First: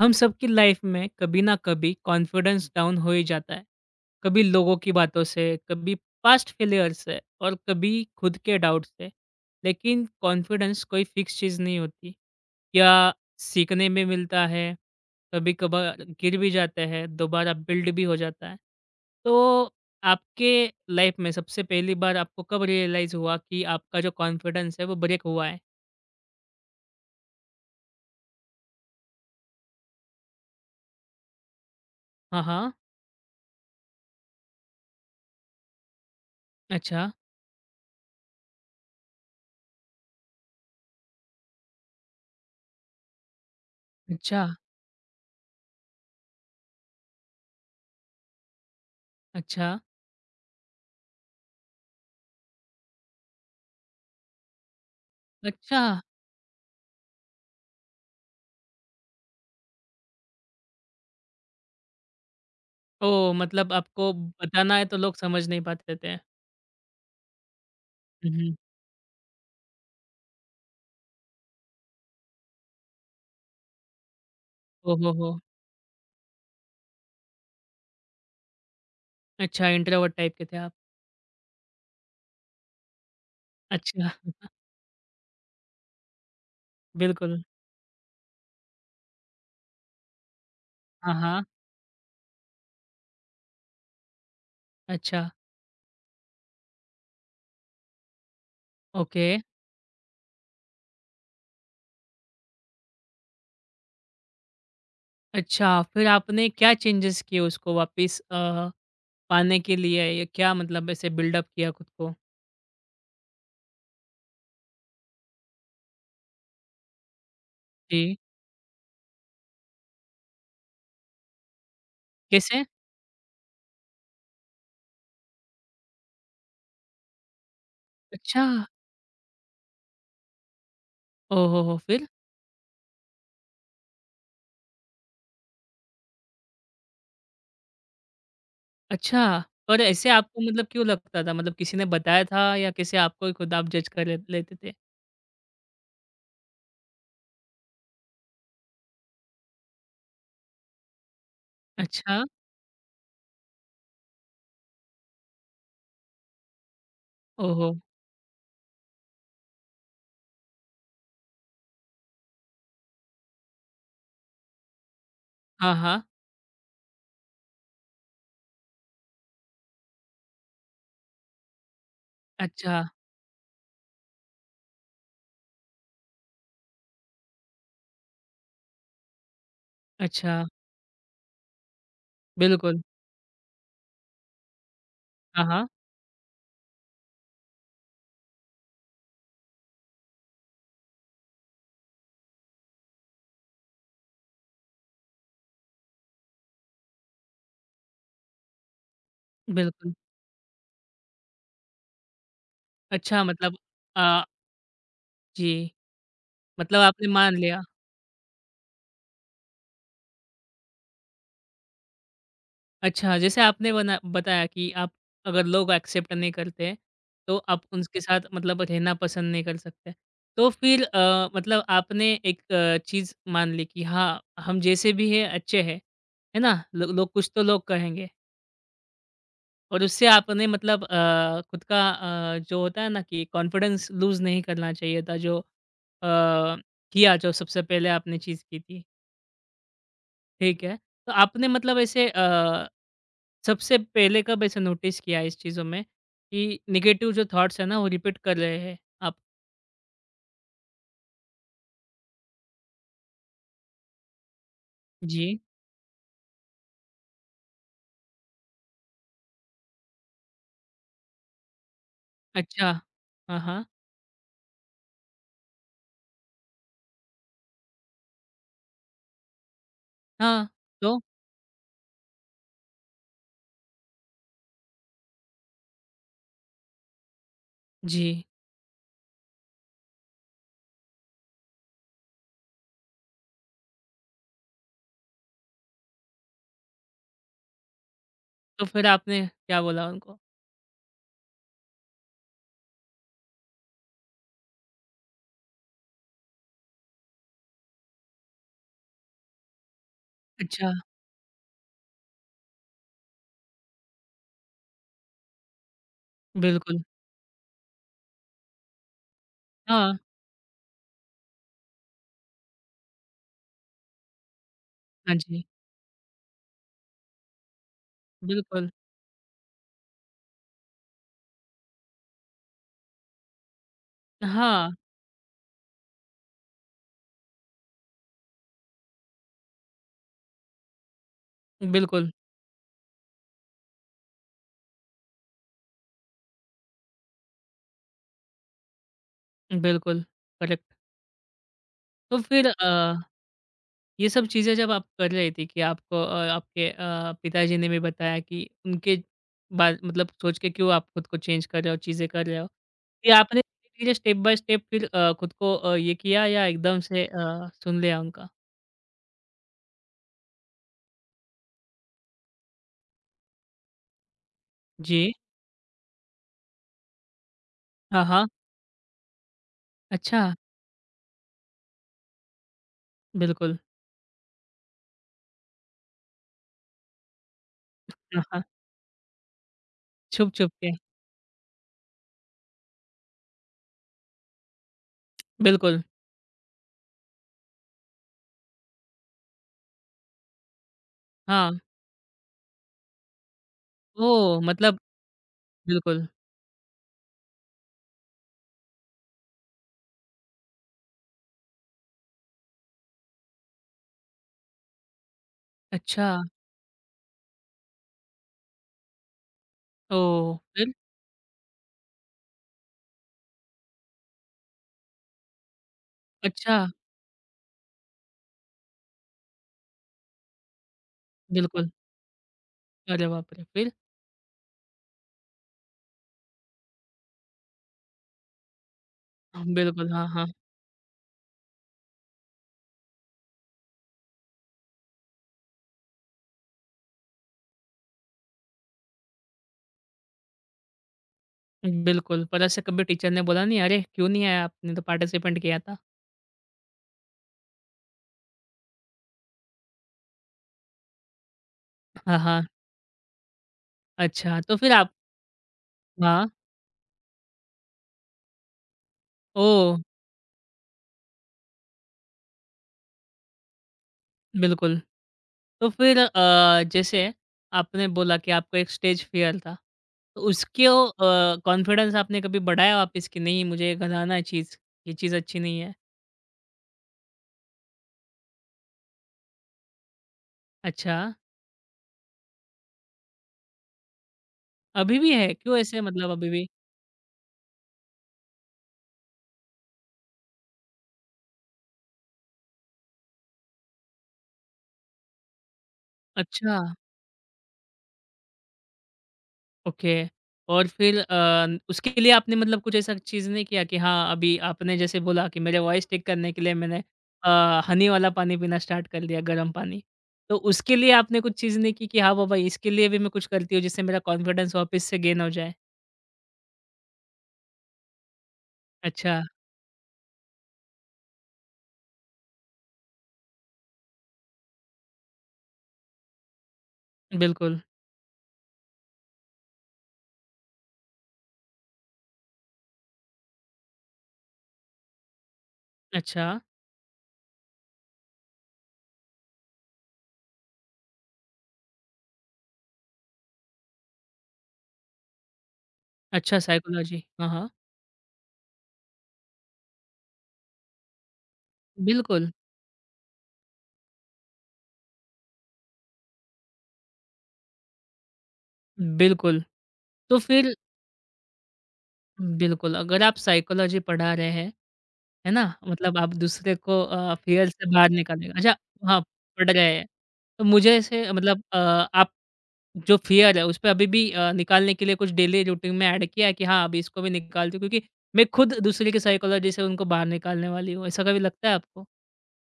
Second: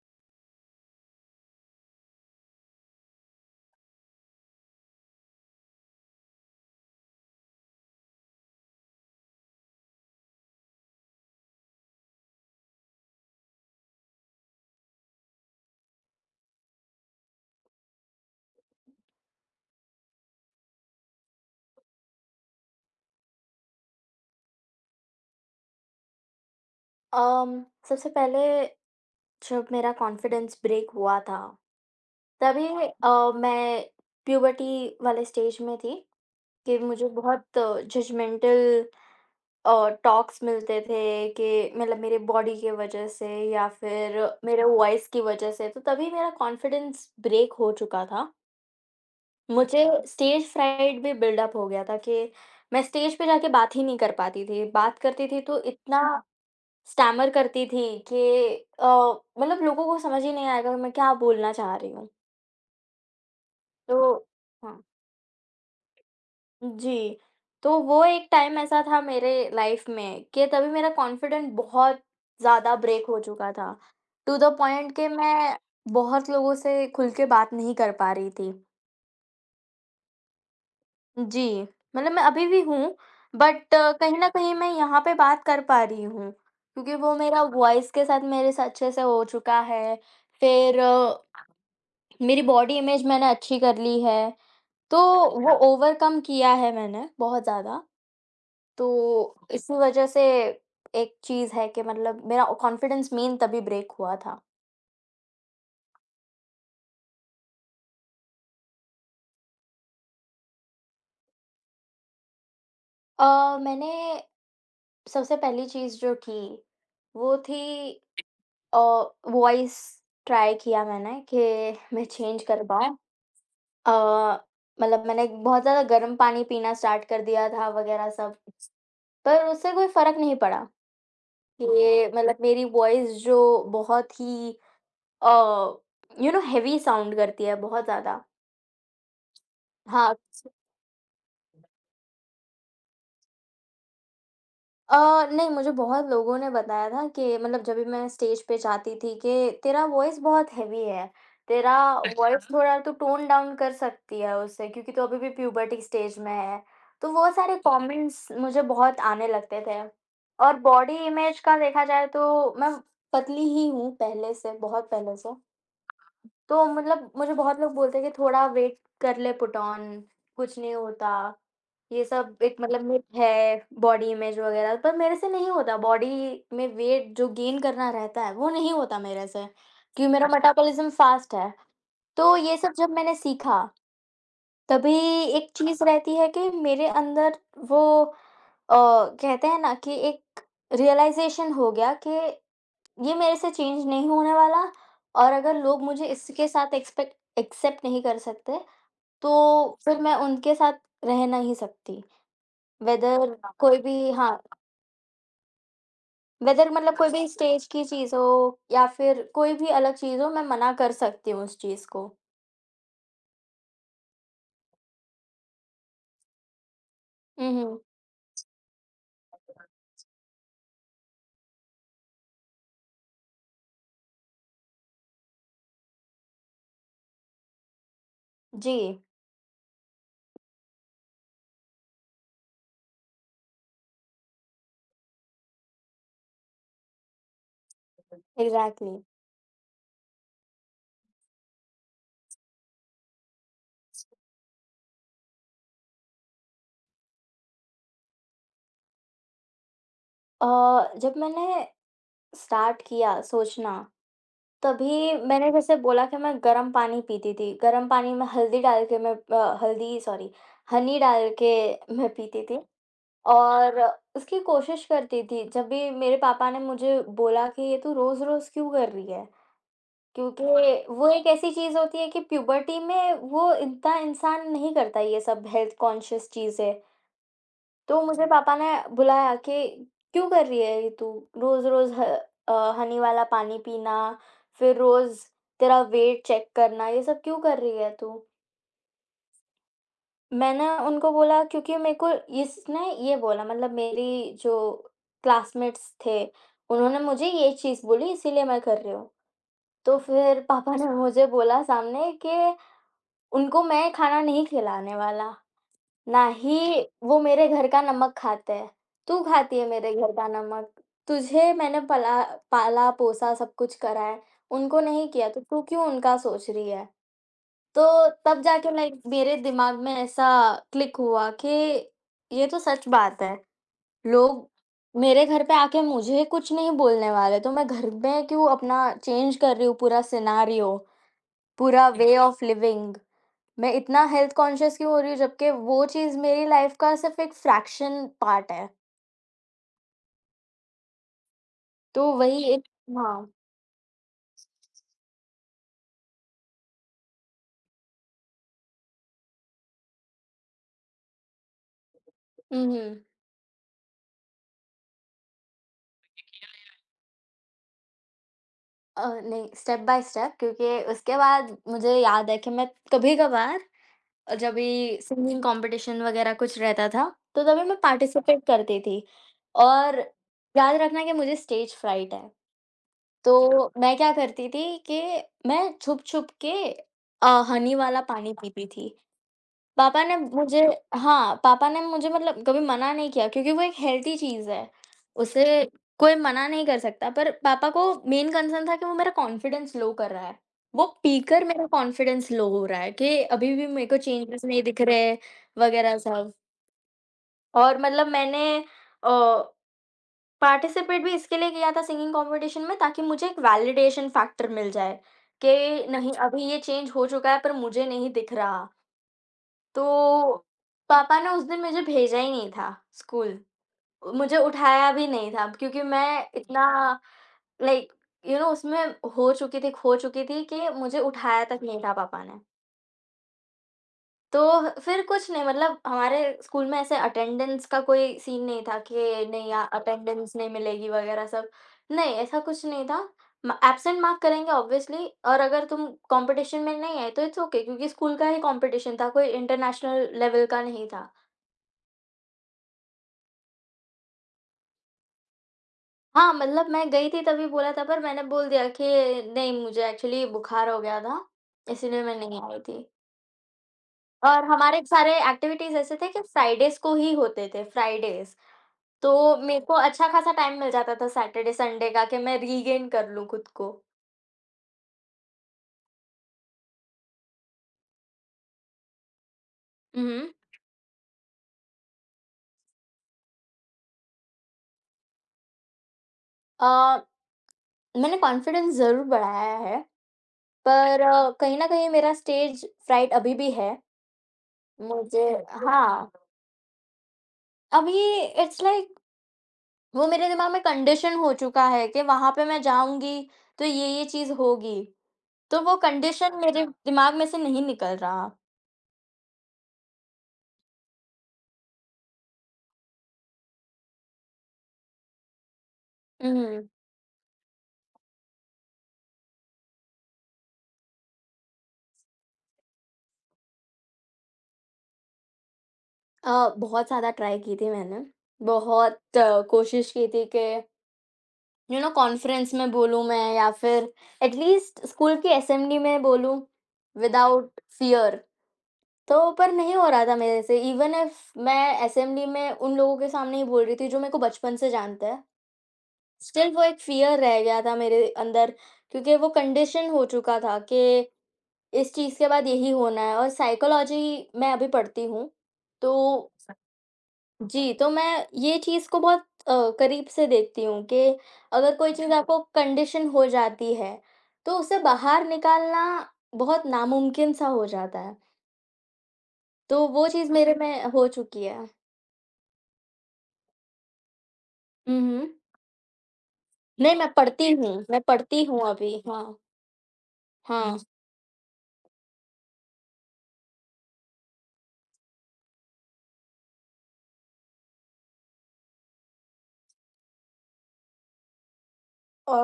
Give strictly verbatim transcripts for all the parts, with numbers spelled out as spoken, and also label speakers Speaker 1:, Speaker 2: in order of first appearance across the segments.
Speaker 1: हम सबकी लाइफ में कभी ना कभी कॉन्फिडेंस डाउन हो ही जाता है। कभी लोगों की बातों से, कभी पास्ट फेलियर से, और कभी खुद के डाउट से। लेकिन कॉन्फिडेंस कोई फिक्स चीज़ नहीं होती, या सीखने में मिलता है। कभी कभार गिर भी जाते हैं, दोबारा बिल्ड भी हो जाता है। तो आपके लाइफ में सबसे पहली बार आपको कब रियलाइज हुआ कि आपका जो कॉन्फिडेंस है वो ब्रेक हुआ है?
Speaker 2: अम, सबसे पहले जब मेरा कॉन्फिडेंस ब्रेक हुआ था
Speaker 1: हाँ,
Speaker 2: तभी
Speaker 1: हाँ।
Speaker 2: अ, मैं प्यूबर्टी वाले स्टेज में थी कि मुझे
Speaker 1: अच्छा।
Speaker 2: बहुत जजमेंटल टॉक्स मिलते थे कि मतलब मेरे बॉडी के वजह से या फिर
Speaker 1: अच्छा।
Speaker 2: मेरे वॉइस की वजह से तो तभी मेरा कॉन्फिडेंस ब्रेक हो चुका था।
Speaker 1: अच्छा।
Speaker 2: मुझे स्टेज फ्राइड भी बिल्डअप हो गया था कि मैं स्टेज पे जाके बात ही नहीं कर पाती थी। बात करती थी तो
Speaker 1: अच्छा।
Speaker 2: इतना स्टैमर करती थी कि अ, मतलब लोगों को समझ ही नहीं आएगा कि मैं क्या बोलना चाह रही हूँ।
Speaker 1: ओह! मतलब
Speaker 2: तो
Speaker 1: आपको बताना
Speaker 2: हाँ,
Speaker 1: है तो लोग समझ नहीं पाते थे।
Speaker 2: जी। तो वो एक
Speaker 1: हुँ,
Speaker 2: टाइम
Speaker 1: हुँ।
Speaker 2: ऐसा था मेरे लाइफ़ में कि तभी मेरा कॉन्फिडेंट बहुत ज़्यादा ब्रेक हो चुका था। टू द पॉइंट
Speaker 1: ओह
Speaker 2: कि
Speaker 1: हो, हो!
Speaker 2: मैं बहुत लोगों से खुल के बात नहीं कर पा रही थी।
Speaker 1: अच्छा, इंट्रोवर्ट टाइप के थे आप।
Speaker 2: जी, मतलब मैं अभी भी हूँ, बट
Speaker 1: अच्छा,
Speaker 2: कहीं न कहीं मैं यहाँ पे बात कर पा रही हूँ, क्योंकि वो
Speaker 1: बिल्कुल।
Speaker 2: मेरा वॉइस के साथ मेरे से अच्छे से हो चुका है। फिर
Speaker 1: हाँ, हाँ।
Speaker 2: मेरी बॉडी इमेज मैंने अच्छी कर ली है, तो
Speaker 1: अच्छा,
Speaker 2: वो अच्छा। ओवरकम किया है मैंने बहुत ज़्यादा,
Speaker 1: ओके।
Speaker 2: तो इसी वज़ह से एक चीज़ है कि मतलब मेरा कॉन्फिडेंस मेन तभी ब्रेक हुआ था।
Speaker 1: अच्छा, फिर आपने क्या चेंजेस किए उसको वापस अ, पाने के लिए? या क्या मतलब ऐसे बिल्डअप किया खुद को?
Speaker 2: अ, मैंने सबसे पहली चीज़ जो की, वो थी
Speaker 1: जी,
Speaker 2: अ, वॉइस। ट्राई किया मैंने कि मैं चेंज कर ठीक
Speaker 1: कैसे?
Speaker 2: है। पाऊँ। अ, मतलब मैंने बहुत ज़्यादा गर्म पानी पीना स्टार्ट कर दिया था वग़ैरह सब,
Speaker 1: अच्छा!
Speaker 2: पर उससे कोई फ़र्क नहीं पड़ा।
Speaker 1: ओह हो, हो!
Speaker 2: ये
Speaker 1: फिर?
Speaker 2: मतलब मेरी वॉइस जो बहुत ही अ, यू नो हेवी साउंड करती है बहुत ज़्यादा।
Speaker 1: अच्छा, पर ऐसे
Speaker 2: हाँ,
Speaker 1: आपको मतलब क्यों लगता था? मतलब किसी ने बताया था या कैसे आपको ही खुद आप जज कर ले लेते थे?
Speaker 2: अ, नहीं मुझे बहुत लोगों ने बताया था कि मतलब जब भी मैं स्टेज पे जाती थी कि तेरा वॉइस बहुत हेवी है, तेरा
Speaker 1: अच्छा,
Speaker 2: वॉइस अच्छा। थोड़ा तू टोन डाउन कर सकती है उससे क्योंकि तू अभी भी प्यूबर्टी स्टेज में है। तो वो
Speaker 1: ओह
Speaker 2: सारे
Speaker 1: हो!
Speaker 2: कमेंट्स मुझे बहुत आने लगते थे और बॉडी इमेज का देखा जाए तो मैं पतली ही हूँ पहले से, बहुत पहले से।
Speaker 1: हाँ, हाँ।
Speaker 2: तो मतलब मुझे बहुत लोग बोलते हैं कि थोड़ा वेट कर ले पुट ऑन, कुछ नहीं होता। ये सब एक मतलब
Speaker 1: अच्छा,
Speaker 2: मिथ है बॉडी इमेज वगैरह पर मेरे से नहीं होता। बॉडी में वेट जो गेन करना रहता है वो नहीं होता मेरे से, क्योंकि मेरा अच्छा।
Speaker 1: अच्छा,
Speaker 2: मेटाबॉलिज़्म फ़ास्ट है। तो ये सब
Speaker 1: बिल्कुल।
Speaker 2: जब मैंने सीखा, तभी
Speaker 1: हाँ,
Speaker 2: एक
Speaker 1: हाँ,
Speaker 2: चीज़ रहती है कि मेरे अंदर वो अ, कहते हैं ना कि एक रियलाइज़ेशन हो गया कि ये मेरे से चेंज नहीं होने वाला और अगर लोग मुझे इसके साथ एक्सपेक्ट एक्सेप्ट नहीं कर सकते, तो
Speaker 1: बिल्कुल।
Speaker 2: फिर मैं उनके साथ रह नहीं सकती।
Speaker 1: अच्छा,
Speaker 2: वेदर
Speaker 1: मतलब
Speaker 2: कोई भी
Speaker 1: अ,
Speaker 2: हाँ,
Speaker 1: जी,
Speaker 2: वेदर
Speaker 1: मतलब
Speaker 2: मतलब कोई
Speaker 1: आपने
Speaker 2: भी
Speaker 1: मान लिया।
Speaker 2: स्टेज की चीज़ हो या फिर कोई भी अलग चीज़ हो, मैं मना कर सकती हूँ उस चीज़ को।
Speaker 1: अच्छा, जैसे आपने बना बताया कि आप अगर लोग एक्सेप्ट नहीं करते हैं, तो
Speaker 2: हुँ,
Speaker 1: आप
Speaker 2: हुँ।
Speaker 1: उनके साथ मतलब रहना पसंद नहीं कर सकते। तो फिर अ, मतलब आपने एक अ, चीज़ मान ली कि हाँ, हम जैसे भी हैं अच्छे हैं, है ना? लो लोग, कुछ तो लोग कहेंगे,
Speaker 2: जी,
Speaker 1: और उससे आपने मतलब अ, खुद का अ, जो होता है ना कि कॉन्फिडेंस लूज़ नहीं करना चाहिए था, जो अ, किया जो सबसे पहले आपने चीज़ की थी।
Speaker 2: एग्ज़ैक्टली।
Speaker 1: ठीक है। तो आपने मतलब ऐसे अ, सबसे पहले कब ऐसे नोटिस किया इस चीज़ों में कि नेगेटिव जो थॉट्स है ना वो रिपीट कर रहे हैं आप?
Speaker 2: अ, जब मैंने स्टार्ट किया सोचना तभी
Speaker 1: जी।
Speaker 2: मैंने जैसे बोला कि मैं गर्म पानी पीती थी, गर्म पानी में हल्दी डाल के मैं अ, हल्दी सॉरी हनी डाल के मैं पीती थी
Speaker 1: अच्छा। हाँ, हाँ।
Speaker 2: और उसकी कोशिश करती थी। जब भी मेरे पापा ने मुझे बोला कि ये तू रोज़-रोज़ क्यों कर रही है? क्योंकि
Speaker 1: हाँ, तो?
Speaker 2: वो एक ऐसी चीज़ होती है कि प्यूबर्टी में वो इतना इंसान नहीं करता ये सब हेल्थ कॉन्शियस चीज़ें। तो
Speaker 1: जी।
Speaker 2: मुझे पापा ने बुलाया कि क्यों कर रही है ये तू रोज-रोज ह अ, हनी वाला पानी पीना, फिर रोज तेरा वेट चेक करना, ये सब क्यों कर रही है तू?
Speaker 1: तो फिर आपने क्या बोला उनको?
Speaker 2: मैंने उनको बोला क्योंकि मेरे को इसने ये बोला मतलब मेरी जो क्लासमेट्स थे, उन्होंने मुझे ये चीज़ बोली इसीलिए मैं कर रही हूँ। तो फिर
Speaker 1: अच्छा,
Speaker 2: पापा ने मुझे बोला सामने कि उनको मैं खाना नहीं खिलाने वाला।
Speaker 1: बिल्कुल।
Speaker 2: नहीं, वो मेरे घर का नमक खाते हैं। तू खाती है
Speaker 1: हाँ,
Speaker 2: मेरे घर का नमक। तुझे मैंने पला पाला-पोसा सब कुछ करा है, उनको नहीं
Speaker 1: हाँ,
Speaker 2: किया तो
Speaker 1: जी,
Speaker 2: तू क्यों उनका सोच रही है? तो तब जाके
Speaker 1: बिल्कुल।
Speaker 2: लाइक मेरे दिमाग में ऐसा क्लिक हुआ कि ये तो सच बात है। लोग
Speaker 1: हाँ,
Speaker 2: मेरे घर पे आके मुझे कुछ नहीं बोलने वाले, तो मैं घर में क्यों अपना चेंज कर रही हूँ पूरा सिनेरियो, पूरा
Speaker 1: बिल्कुल,
Speaker 2: वे ऑफ लिविंग। मैं इतना हेल्थ कॉन्शियस क्यों हो रही हूँ जबकि वो चीज़ मेरी लाइफ का सिर्फ़ एक फ्रैक्शन पार्ट है।
Speaker 1: बिल्कुल, करेक्ट।
Speaker 2: तो
Speaker 1: तो
Speaker 2: वही
Speaker 1: फिर
Speaker 2: एक
Speaker 1: अ
Speaker 2: हाँ।
Speaker 1: ये सब चीज़ें जब आप कर रही थी कि आपको अ, आपके अ, पिताजी ने भी बताया कि उनके बात मतलब सोच के क्यों आप खुद को चेंज कर रहे हो, चीज़ें कर रहे हो।
Speaker 2: हुँ, हुँ।
Speaker 1: ये आपने धीरे-धीरे स्टेप बाय स्टेप फिर अ, खुद को अ, ये किया या एकदम से अ, सुन लिया उनका?
Speaker 2: अ, नहीं स्टेप बाय स्टेप क्योंकि उसके बाद मुझे याद है कि मैं कभी-कभार अ, जब भी
Speaker 1: जी।
Speaker 2: सिंगिंग कॉम्पिटिशन वग़ैरह कुछ रहता था, तो तभी मैं
Speaker 1: हाँ, हाँ।
Speaker 2: पार्टिसिपेट करती थी। और
Speaker 1: अच्छा,
Speaker 2: याद रखना कि मुझे स्टेज फ्राइट है।
Speaker 1: बिल्कुल।
Speaker 2: तो मैं क्या करती थी कि मैं छुप-छुप के अ, हनी वाला
Speaker 1: हाँ,
Speaker 2: पानी
Speaker 1: हाँ।
Speaker 2: पीती थी। पापा ने
Speaker 1: छुप-छुप
Speaker 2: मुझे
Speaker 1: के।
Speaker 2: हाँ, पापा ने मुझे मतलब कभी मना नहीं किया क्योंकि वो एक हेल्दी चीज़ है, उसे
Speaker 1: बिल्कुल,
Speaker 2: कोई मना नहीं कर सकता। पर पापा को मेन कंसर्न था कि वो मेरा कॉन्फिडेंस लो कर रहा है। वो पीकर
Speaker 1: हाँ।
Speaker 2: मेरा कॉन्फिडेंस लो हो रहा है कि अभी भी मेरे को
Speaker 1: ओह!
Speaker 2: चेंजेस नहीं
Speaker 1: मतलब
Speaker 2: दिख रहे वगैरह
Speaker 1: बिल्कुल।
Speaker 2: सब। और मतलब मैंने अ, पार्टिसिपेट भी इसके लिए किया था सिंगिंग कॉम्पिटिशन में ताकि मुझे एक वैलिडेशन फैक्टर मिल जाए कि
Speaker 1: अच्छा,
Speaker 2: नहीं अभी ये चेंज हो चुका है पर मुझे नहीं दिख रहा। तो
Speaker 1: ओह! फिर?
Speaker 2: पापा ने उस दिन मुझे भेजा ही नहीं था स्कूल। मुझे उठाया भी नहीं था क्योंकि मैं इतना
Speaker 1: अच्छा,
Speaker 2: लाइक यू नो उसमें हो चुकी थी, खो चुकी थी कि मुझे उठाया तक
Speaker 1: बिल्कुल।
Speaker 2: नहीं था पापा ने।
Speaker 1: अरे बाप रे! फिर?
Speaker 2: तो फिर कुछ नहीं मतलब हमारे स्कूल में ऐसे अटेंडेंस का कोई सीन नहीं था कि नहीं या
Speaker 1: बिल्कुल, हाँ,
Speaker 2: अटेंडेंस
Speaker 1: हाँ।
Speaker 2: नहीं मिलेगी वगैरह सब। नहीं, ऐसा कुछ नहीं था। म एब्सेंट मार्क करेंगे ऑब्वियसली और अगर तुम कॉम्पिटिशन में नहीं आए तो इट्स ओके क्योंकि स्कूल का ही कॉम्पिटिशन था, कोई इंटरनेशनल लेवल का नहीं था।
Speaker 1: बिल्कुल, पर ऐसे कभी टीचर ने बोला नहीं, "अरे! क्यों नहीं आया? आपने तो पार्टिसिपेंट किया था।"
Speaker 2: हाँ, मतलब मैं गई थी तभी बोला था पर मैंने बोल दिया कि नहीं मुझे एक्चुअली बुखार हो गया था, इसीलिए मैं
Speaker 1: हाँ,
Speaker 2: नहीं
Speaker 1: हाँ।
Speaker 2: आई थी।
Speaker 1: अच्छा,
Speaker 2: और
Speaker 1: तो फिर
Speaker 2: हमारे
Speaker 1: आप,
Speaker 2: सारे एक्टिविटीज़ ऐसे थे कि
Speaker 1: हाँ।
Speaker 2: फ्राइडेज़ को ही होते थे, फ्राइडेज़। तो मेरे को
Speaker 1: ओह!
Speaker 2: अच्छा खासा टाइम मिल जाता था सैटरडे, संडे का कि मैं रीगेन कर लूँ खुद को।
Speaker 1: बिल्कुल। तो फिर अ, जैसे आपने बोला कि आपको एक स्टेज फ़ियर था,
Speaker 2: हुँ,
Speaker 1: तो
Speaker 2: हुँ।
Speaker 1: उसको अ, कॉन्फिडेंस आपने कभी बढ़ाया वापस कि नहीं, मुझे ये घबराना है चीज़, ये चीज़ अच्छी नहीं है?
Speaker 2: अ, मैंने कॉन्फिडेंस ज़रूर बढ़ाया है,
Speaker 1: अच्छा,
Speaker 2: पर अच्छा। कहीं न कहीं मेरा स्टेज फ्राइट अभी भी है।
Speaker 1: अभी भी
Speaker 2: मुझे
Speaker 1: है? क्यों ऐसे
Speaker 2: हाँ,
Speaker 1: मतलब अभी भी?
Speaker 2: अभी इट्स लाइक वो मेरे दिमाग में कंडीशन हो चुका है कि वहाँ पे मैं जाऊँगी, तो ये-ये चीज़ होगी। तो वो कंडीशन
Speaker 1: अच्छा।
Speaker 2: मेरे अच्छा। दिमाग में से नहीं निकल रहा।
Speaker 1: ओके। और फिर अ, उसके लिए आपने मतलब कुछ ऐसा चीज़ नहीं किया कि हाँ, अभी आपने जैसे बोला कि मेरे वॉइस ठीक करने के लिए
Speaker 2: उहुँ।
Speaker 1: मैंने अ, हनी वाला पानी पीना स्टार्ट कर दिया, गर्म पानी। तो उसके लिए आपने कुछ चीज़ नहीं की कि हाँ बाबा, इसके लिए भी मैं कुछ करती हूँ, जिससे मेरा कॉन्फिडेंस वापस से गेन हो जाए?
Speaker 2: अ, बहुत ज़्यादा ट्राई की थी मैंने। बहुत
Speaker 1: अच्छा,
Speaker 2: अ, कोशिश की थी कि यू नो कॉन्फ्रेंस में बोलूँ मैं या फिर एटलीस्ट स्कूल की असेंबली में बोलूँ
Speaker 1: बिल्कुल।
Speaker 2: Without fear. तो पर नहीं हो रहा था मेरे से इवन इफ मैं असेंबली में उन लोगों के सामने ही बोल रही थी जो मेरे को बचपन से जानते हैं।
Speaker 1: अच्छा,
Speaker 2: स्टिल वो एक फ़ियर रह गया था मेरे अंदर क्योंकि वो कंडीशन हो चुका था कि इस चीज़ के बाद यही होना है और साइकोलॉजी मैं अभी पढ़ती हूँ। तो
Speaker 1: अच्छा साइकोलॉजी। हाँ, हाँ।
Speaker 2: जी, तो मैं ये चीज़ को बहुत अ, करीब से देखती हूँ कि अगर कोई चीज़
Speaker 1: बिल्कुल,
Speaker 2: आपको कंडीशन हो जाती है, तो उससे बाहर निकालना बहुत नामुमकिन सा हो जाता है।
Speaker 1: बिल्कुल।
Speaker 2: तो वो
Speaker 1: तो
Speaker 2: चीज़ मेरे
Speaker 1: फिर
Speaker 2: में हो चुकी है।
Speaker 1: बिल्कुल, अगर आप साइकोलॉजी पढ़ा रहे हैं,
Speaker 2: हुँ, हुँ।
Speaker 1: है ना? मतलब आप दूसरे को
Speaker 2: नहीं, मैं
Speaker 1: अ, फ़ियर
Speaker 2: पढ़ती
Speaker 1: से
Speaker 2: हूँ,
Speaker 1: बाहर
Speaker 2: मैं
Speaker 1: निकालेंगे।
Speaker 2: पढ़ती
Speaker 1: अच्छा,
Speaker 2: हूँ अभी।
Speaker 1: हाँ,
Speaker 2: हाँ,
Speaker 1: पढ़ रहे हैं। तो मुझे
Speaker 2: हाँ।
Speaker 1: ऐसे मतलब अ, आप जो फ़ियर है उस पे अभी भी अ, निकालने के लिए कुछ डेली रूटीन में ऐड किया है कि हाँ, अभी इसको भी निकालती हूँ, क्योंकि मैं खुद दूसरे की साइकोलॉजी से उनको बाहर निकालने वाली हूँ। ऐसा कभी लगता है आपको?
Speaker 2: अ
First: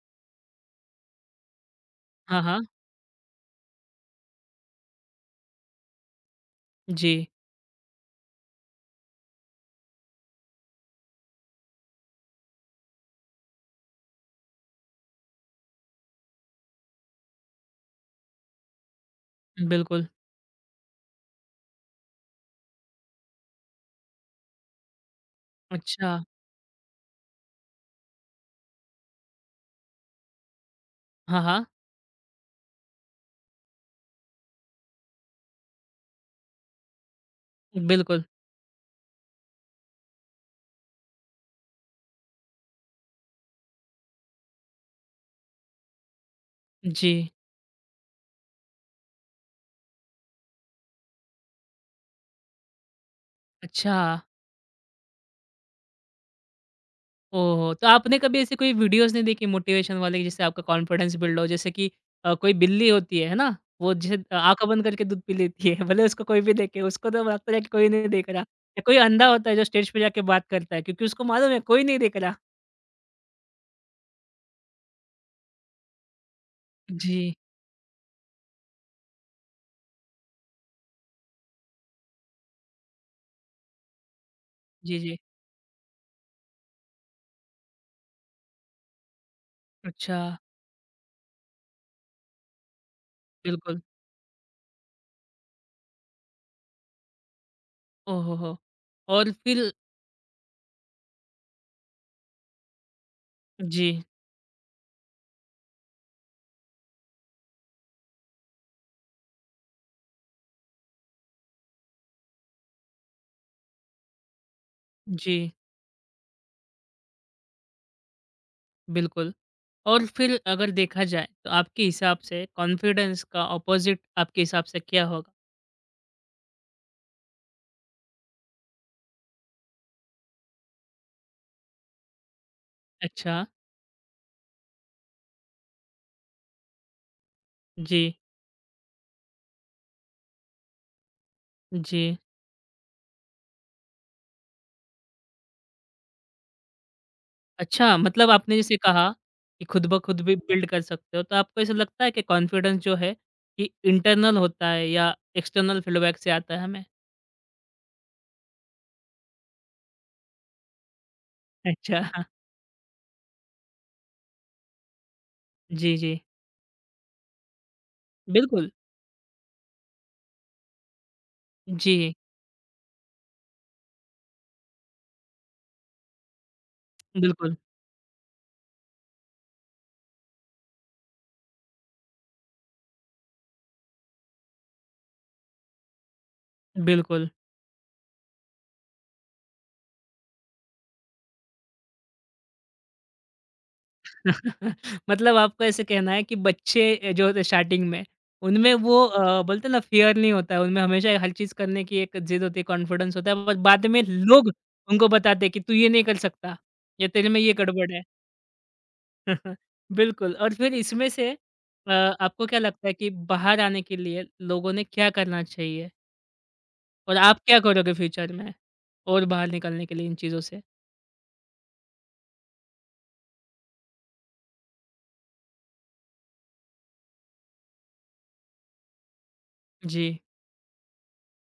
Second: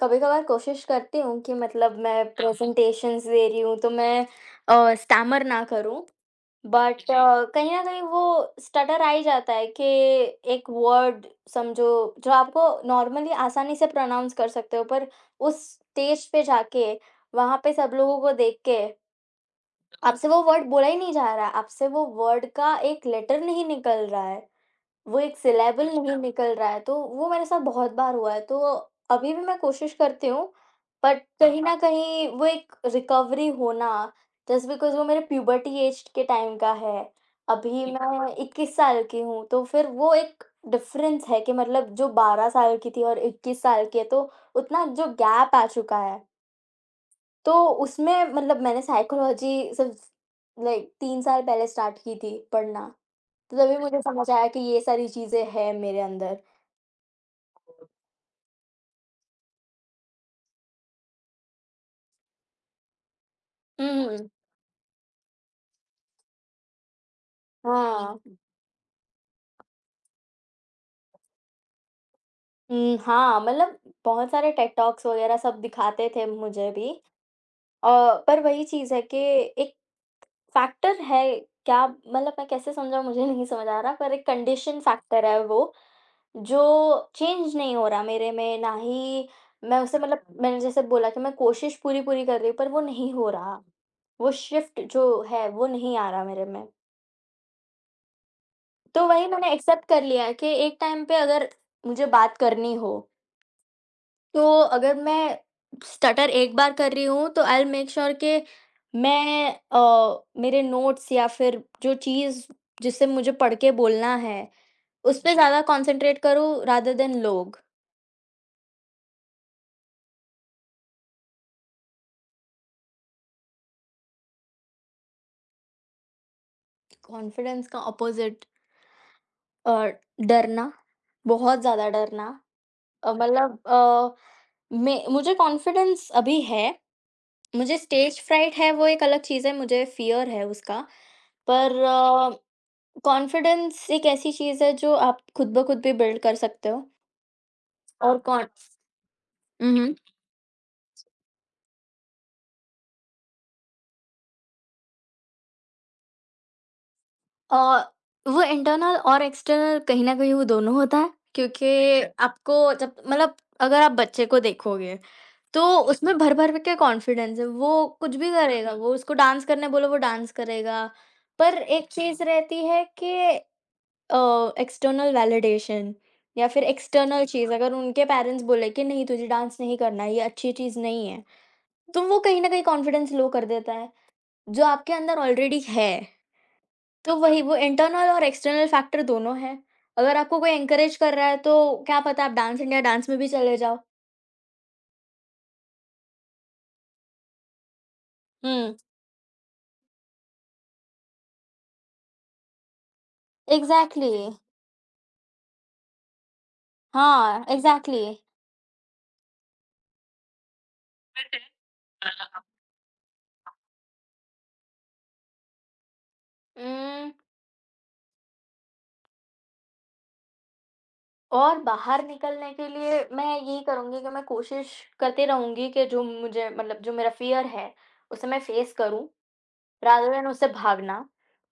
Speaker 2: कभी-कभार कोशिश करती हूँ कि मतलब मैं
Speaker 1: हाँ, हाँ।
Speaker 2: प्रेज़ेंटेशंस दे रही हूँ, तो मैं अ, स्टैमर ना करूँ, बट जी।
Speaker 1: जी,
Speaker 2: कहीं न कहीं वो स्टटर आ ही जाता है कि एक वर्ड समझो, जो आपको नॉर्मली आसानी से प्रोनाउंस कर सकते हो, पर उस स्टेज पे जाके, वहाँ पे सब लोगों को देख के,
Speaker 1: बिल्कुल।
Speaker 2: आपसे वो वर्ड बोला ही नहीं जा रहा है, आपसे वो वर्ड का एक लेटर नहीं निकल रहा है। वो एक सिलेबल
Speaker 1: अच्छा।
Speaker 2: नहीं निकल रहा है, तो वो मेरे साथ बहुत बार हुआ है, तो अभी भी मैं कोशिश करती हूँ, बट हाँ,
Speaker 1: हाँ,
Speaker 2: कहीं
Speaker 1: हाँ।
Speaker 2: हाँ। न कहीं वो एक रिकवरी होना जस्ट बिकॉज़ वो मेरे प्यूबर्टी ऐज के टाइम का है। अभी ठीक।
Speaker 1: बिल्कुल।
Speaker 2: मैं इक्कीस साल की हूँ, तो फिर वो एक डिफ़रेंस है कि मतलब जो बारह साल की थी और इक्कीस साल की है, तो उतना जो गैप आ चुका है,
Speaker 1: जी।
Speaker 2: तो उसमें मतलब मैंने साइकोलॉजी सिर्फ़ लाइक तीन साल पहले स्टार्ट की थी पढ़ना। तो तभी
Speaker 1: अच्छा।
Speaker 2: मुझे समझ आया कि ये सारी चीज़ें हैं मेरे अंदर।
Speaker 1: ओहो! तो आपने कभी ऐसी कोई वीडियोज़ नहीं देखी मोटिवेशन वाली जिससे आपका कॉन्फिडेंस बिल्ड हो? जैसे कि अ, कोई बिल्ली होती है, है ना? वो
Speaker 2: हुँ।
Speaker 1: जैसे आँखें बंद करके दूध पी लेती है, भले उसको कोई भी देखे, उसको तो लगता है कि कोई नहीं
Speaker 2: हाँ।
Speaker 1: देख रहा। या कोई अंधा होता है जो स्टेज पे जाके बात करता है, क्योंकि उसको मालूम है कोई नहीं देख रहा।
Speaker 2: हुँ, हाँ, मतलब बहुत सारे टेड टॉक्स वग़ैरह सब दिखाते थे मुझे भी
Speaker 1: जी,
Speaker 2: अ, पर वही चीज़ है कि एक फैक्टर है क्या मतलब मैं कैसे समझाऊँ मुझे नहीं समझ आ रहा पर एक कंडीशन
Speaker 1: जी, जी।
Speaker 2: फैक्टर है वो, जो चेंज नहीं हो रहा मेरे में ना ही मैं उसे
Speaker 1: अच्छा,
Speaker 2: मतलब मैंने जैसे बोला कि मैं कोशिश पूरी-पूरी कर रही हूँ पर वो नहीं हो रहा।
Speaker 1: बिल्कुल।
Speaker 2: वो शिफ्ट जो है वो नहीं आ रहा मेरे में।
Speaker 1: ओहोहो!
Speaker 2: तो वही
Speaker 1: और
Speaker 2: मैंने
Speaker 1: फिर
Speaker 2: एक्सेप्ट कर लिया है कि एक टाइम पे अगर मुझे बात करनी हो,
Speaker 1: जी,
Speaker 2: तो अगर मैं स्टटर एक बार कर रही हूँ, तो आई विल मेक श्योर कि मैं अ, मेरे नोट्स या फिर जो चीज़ जिसे मुझे पढ़ के बोलना है, उस पे जी।
Speaker 1: जी,
Speaker 2: ज़्यादा कॉन्सन्ट्रेट करूँ रादर देन लोग।
Speaker 1: बिल्कुल। और फिर अगर देखा जाए तो आपके हिसाब से कॉन्फिडेंस का अपोज़िट आपके हिसाब से क्या होगा?
Speaker 2: कॉन्फिडेंस का अपोज़िट अ, डरना, बहुत ज़्यादा डरना अ, अच्छा।
Speaker 1: अच्छा।
Speaker 2: मतलब अ, मैं मुझे कॉन्फिडेंस अभी है। मुझे
Speaker 1: जी,
Speaker 2: स्टेज फ्राइट है वो एक अलग चीज़ है, मुझे फ़ियर है उसका। पर
Speaker 1: जी।
Speaker 2: अ, कॉन्फिडेंस एक ऐसी चीज़ है जो आप खुद ब खुद भी बिल्ड कर सकते हो
Speaker 1: अच्छा,
Speaker 2: और
Speaker 1: मतलब
Speaker 2: कॉन
Speaker 1: आपने जैसे कहा कि
Speaker 2: हुँ,
Speaker 1: खुद
Speaker 2: हुँ।
Speaker 1: ब खुद भी बिल्ड कर सकते हो, तो आपको ऐसा लगता है कि कॉन्फिडेंस जो है कि इंटरनल होता है या एक्सटर्नल फीडबैक से आता है हमें?
Speaker 2: अ, वो इंटरनल और एक्सटर्नल कहीं न कहीं वो दोनों होता है क्योंकि
Speaker 1: अच्छा,
Speaker 2: अच्छा। आपको जब मतलब अगर आप बच्चे को देखोगे तो
Speaker 1: जी,
Speaker 2: उसमें
Speaker 1: जी।
Speaker 2: भर-भर के कॉन्फिडेंस है, वो कुछ भी
Speaker 1: बिल्कुल,
Speaker 2: करेगा, वो उसको डांस करने बोलो वो डांस करेगा। पर एक
Speaker 1: जी,
Speaker 2: चीज़ रहती है कि अ, एक्सटर्नल वैलिडेशन या फिर एक्सटर्नल चीज़
Speaker 1: बिल्कुल,
Speaker 2: अगर उनके पेरेंट्स बोले कि नहीं तुझे डांस नहीं करना है, ये अच्छी चीज़ नहीं है, तो वो कहीं न कहीं कॉन्फिडेंस लो कर देता है, जो आपके अंदर ऑलरेडी है। तो
Speaker 1: बिल्कुल।
Speaker 2: वही वो इंटरनल और एक्सटर्नल फैक्टर दोनों हैं। अगर आपको कोई एनकरेज कर रहा है तो क्या पता आप डांस इंडिया डांस में भी चले जाओ।
Speaker 1: मतलब आपका ऐसे कहना है कि बच्चे अ, जो होते हैं स्टार्टिंग में, उनमें
Speaker 2: हुँ,
Speaker 1: वो अ, बोलते हैं ना फ़ियर नहीं होता है, उनमें हमेशा हर चीज़ करने की एक ज़िद होती है, कॉन्फिडेंस होता है, पर बाद में
Speaker 2: एग्ज़ैक्टली
Speaker 1: लोग उनको बताते हैं कि तू ये नहीं कर सकता या तेरे में
Speaker 2: हाँ,
Speaker 1: ये गड़बड़
Speaker 2: एग्ज़ैक्टली।
Speaker 1: है। बिल्कुल, और फिर इसमें से अ, आपको क्या लगता है कि बाहर आने के लिए लोगों ने क्या करना चाहिए?
Speaker 2: उम
Speaker 1: और आप क्या करोगे फ्यूचर में? और बाहर निकलने के लिए इन चीज़ों से?
Speaker 2: और बाहर निकलने के लिए मैं यही करूँगी कि मैं कोशिश करती रहूँगी कि जो मुझे मतलब जो मेरा फ़ियर है, उसे मैं फ़ेस करूँ,
Speaker 1: जी,
Speaker 2: रादर देन उससे भागना।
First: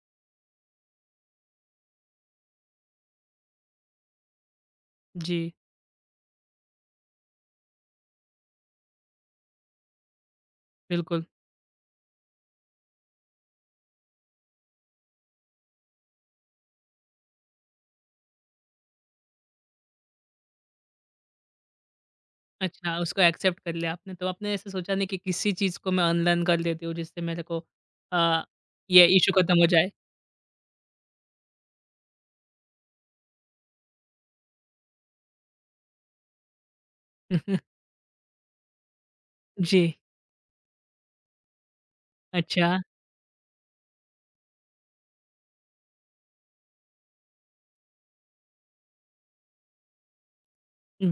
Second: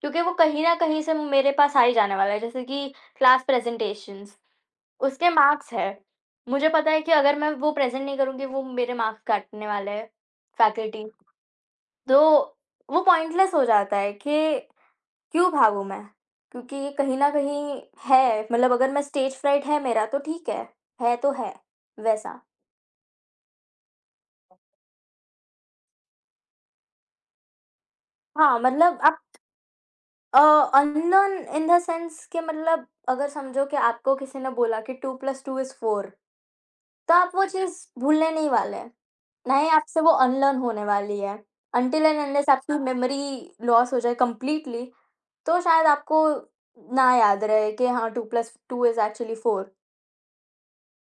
Speaker 2: क्योंकि वो कहीं न कहीं से मेरे पास आ ही जाने वाला है, जैसे कि क्लास प्रेज़ेंटेशंस, उसके
Speaker 1: जी,
Speaker 2: मार्क्स हैं। मुझे पता है कि अगर मैं वो प्रेज़ेंट नहीं करूँगी, वो मेरे मार्क्स काटने वाले हैं, फैकल्टी।
Speaker 1: बिल्कुल।
Speaker 2: तो वो पॉइंटलेस हो जाता है कि क्यों भागूँ मैं? क्योंकि ये कहीं न कहीं है मतलब अगर मैं स्टेज फ्राइट है मेरा तो ठीक है, है तो है, वैसा।
Speaker 1: अच्छा, उसको एक्सेप्ट कर लिया आपने। तो आपने ऐसा सोचा नहीं कि किसी चीज़ को मैं अनलर्न कर लेती हूँ जिससे मेरे को अ,
Speaker 2: हाँ, मतलब
Speaker 1: ये
Speaker 2: आप
Speaker 1: इश्यू खत्म हो जाए?
Speaker 2: अ, अननोन इन द सेंस कि मतलब अगर समझो कि आपको किसी ने बोला कि two plus two is four तो आप वो चीज़ भूलने नहीं वाले, ना ही
Speaker 1: जी।
Speaker 2: आपसे वो अनलर्न होने वाली है। अनटिल एंड अनलेस
Speaker 1: अच्छा,
Speaker 2: आपकी मेमोरी लॉस हो जाए कंप्लीटली, तो शायद आपको ना याद रहे कि हाँ, two plus two is actually four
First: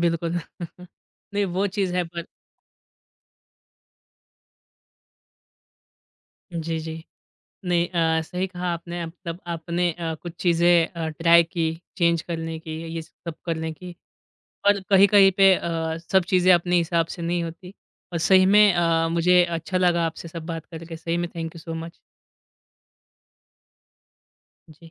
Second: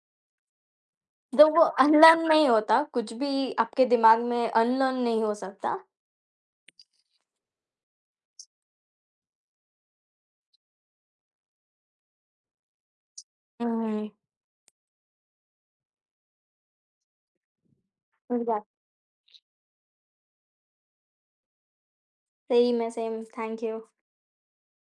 Speaker 1: बिल्कुल। नहीं,
Speaker 2: जब वो
Speaker 1: वो चीज़ है
Speaker 2: अनलर्न
Speaker 1: पर
Speaker 2: नहीं होता, कुछ भी आपके दिमाग में अनलर्न नहीं हो सकता।
Speaker 1: जी, जी। नहीं, अ, सही कहा आपने, मतलब आपने अ, कुछ चीज़ें अ, ट्राई की, चेंज करने की, ये सब
Speaker 2: हुँ,
Speaker 1: करने की,
Speaker 2: हुँ।
Speaker 1: और कहीं-कहीं पे अ, सब चीज़ें अपने हिसाब से नहीं होती, और
Speaker 2: सही
Speaker 1: सही
Speaker 2: बात।
Speaker 1: में अ, मुझे अच्छा लगा आपसे सब बात करके, सही में थैंक यू सो मच।
Speaker 2: सही में सेम, थैंक यू।
Speaker 1: जी।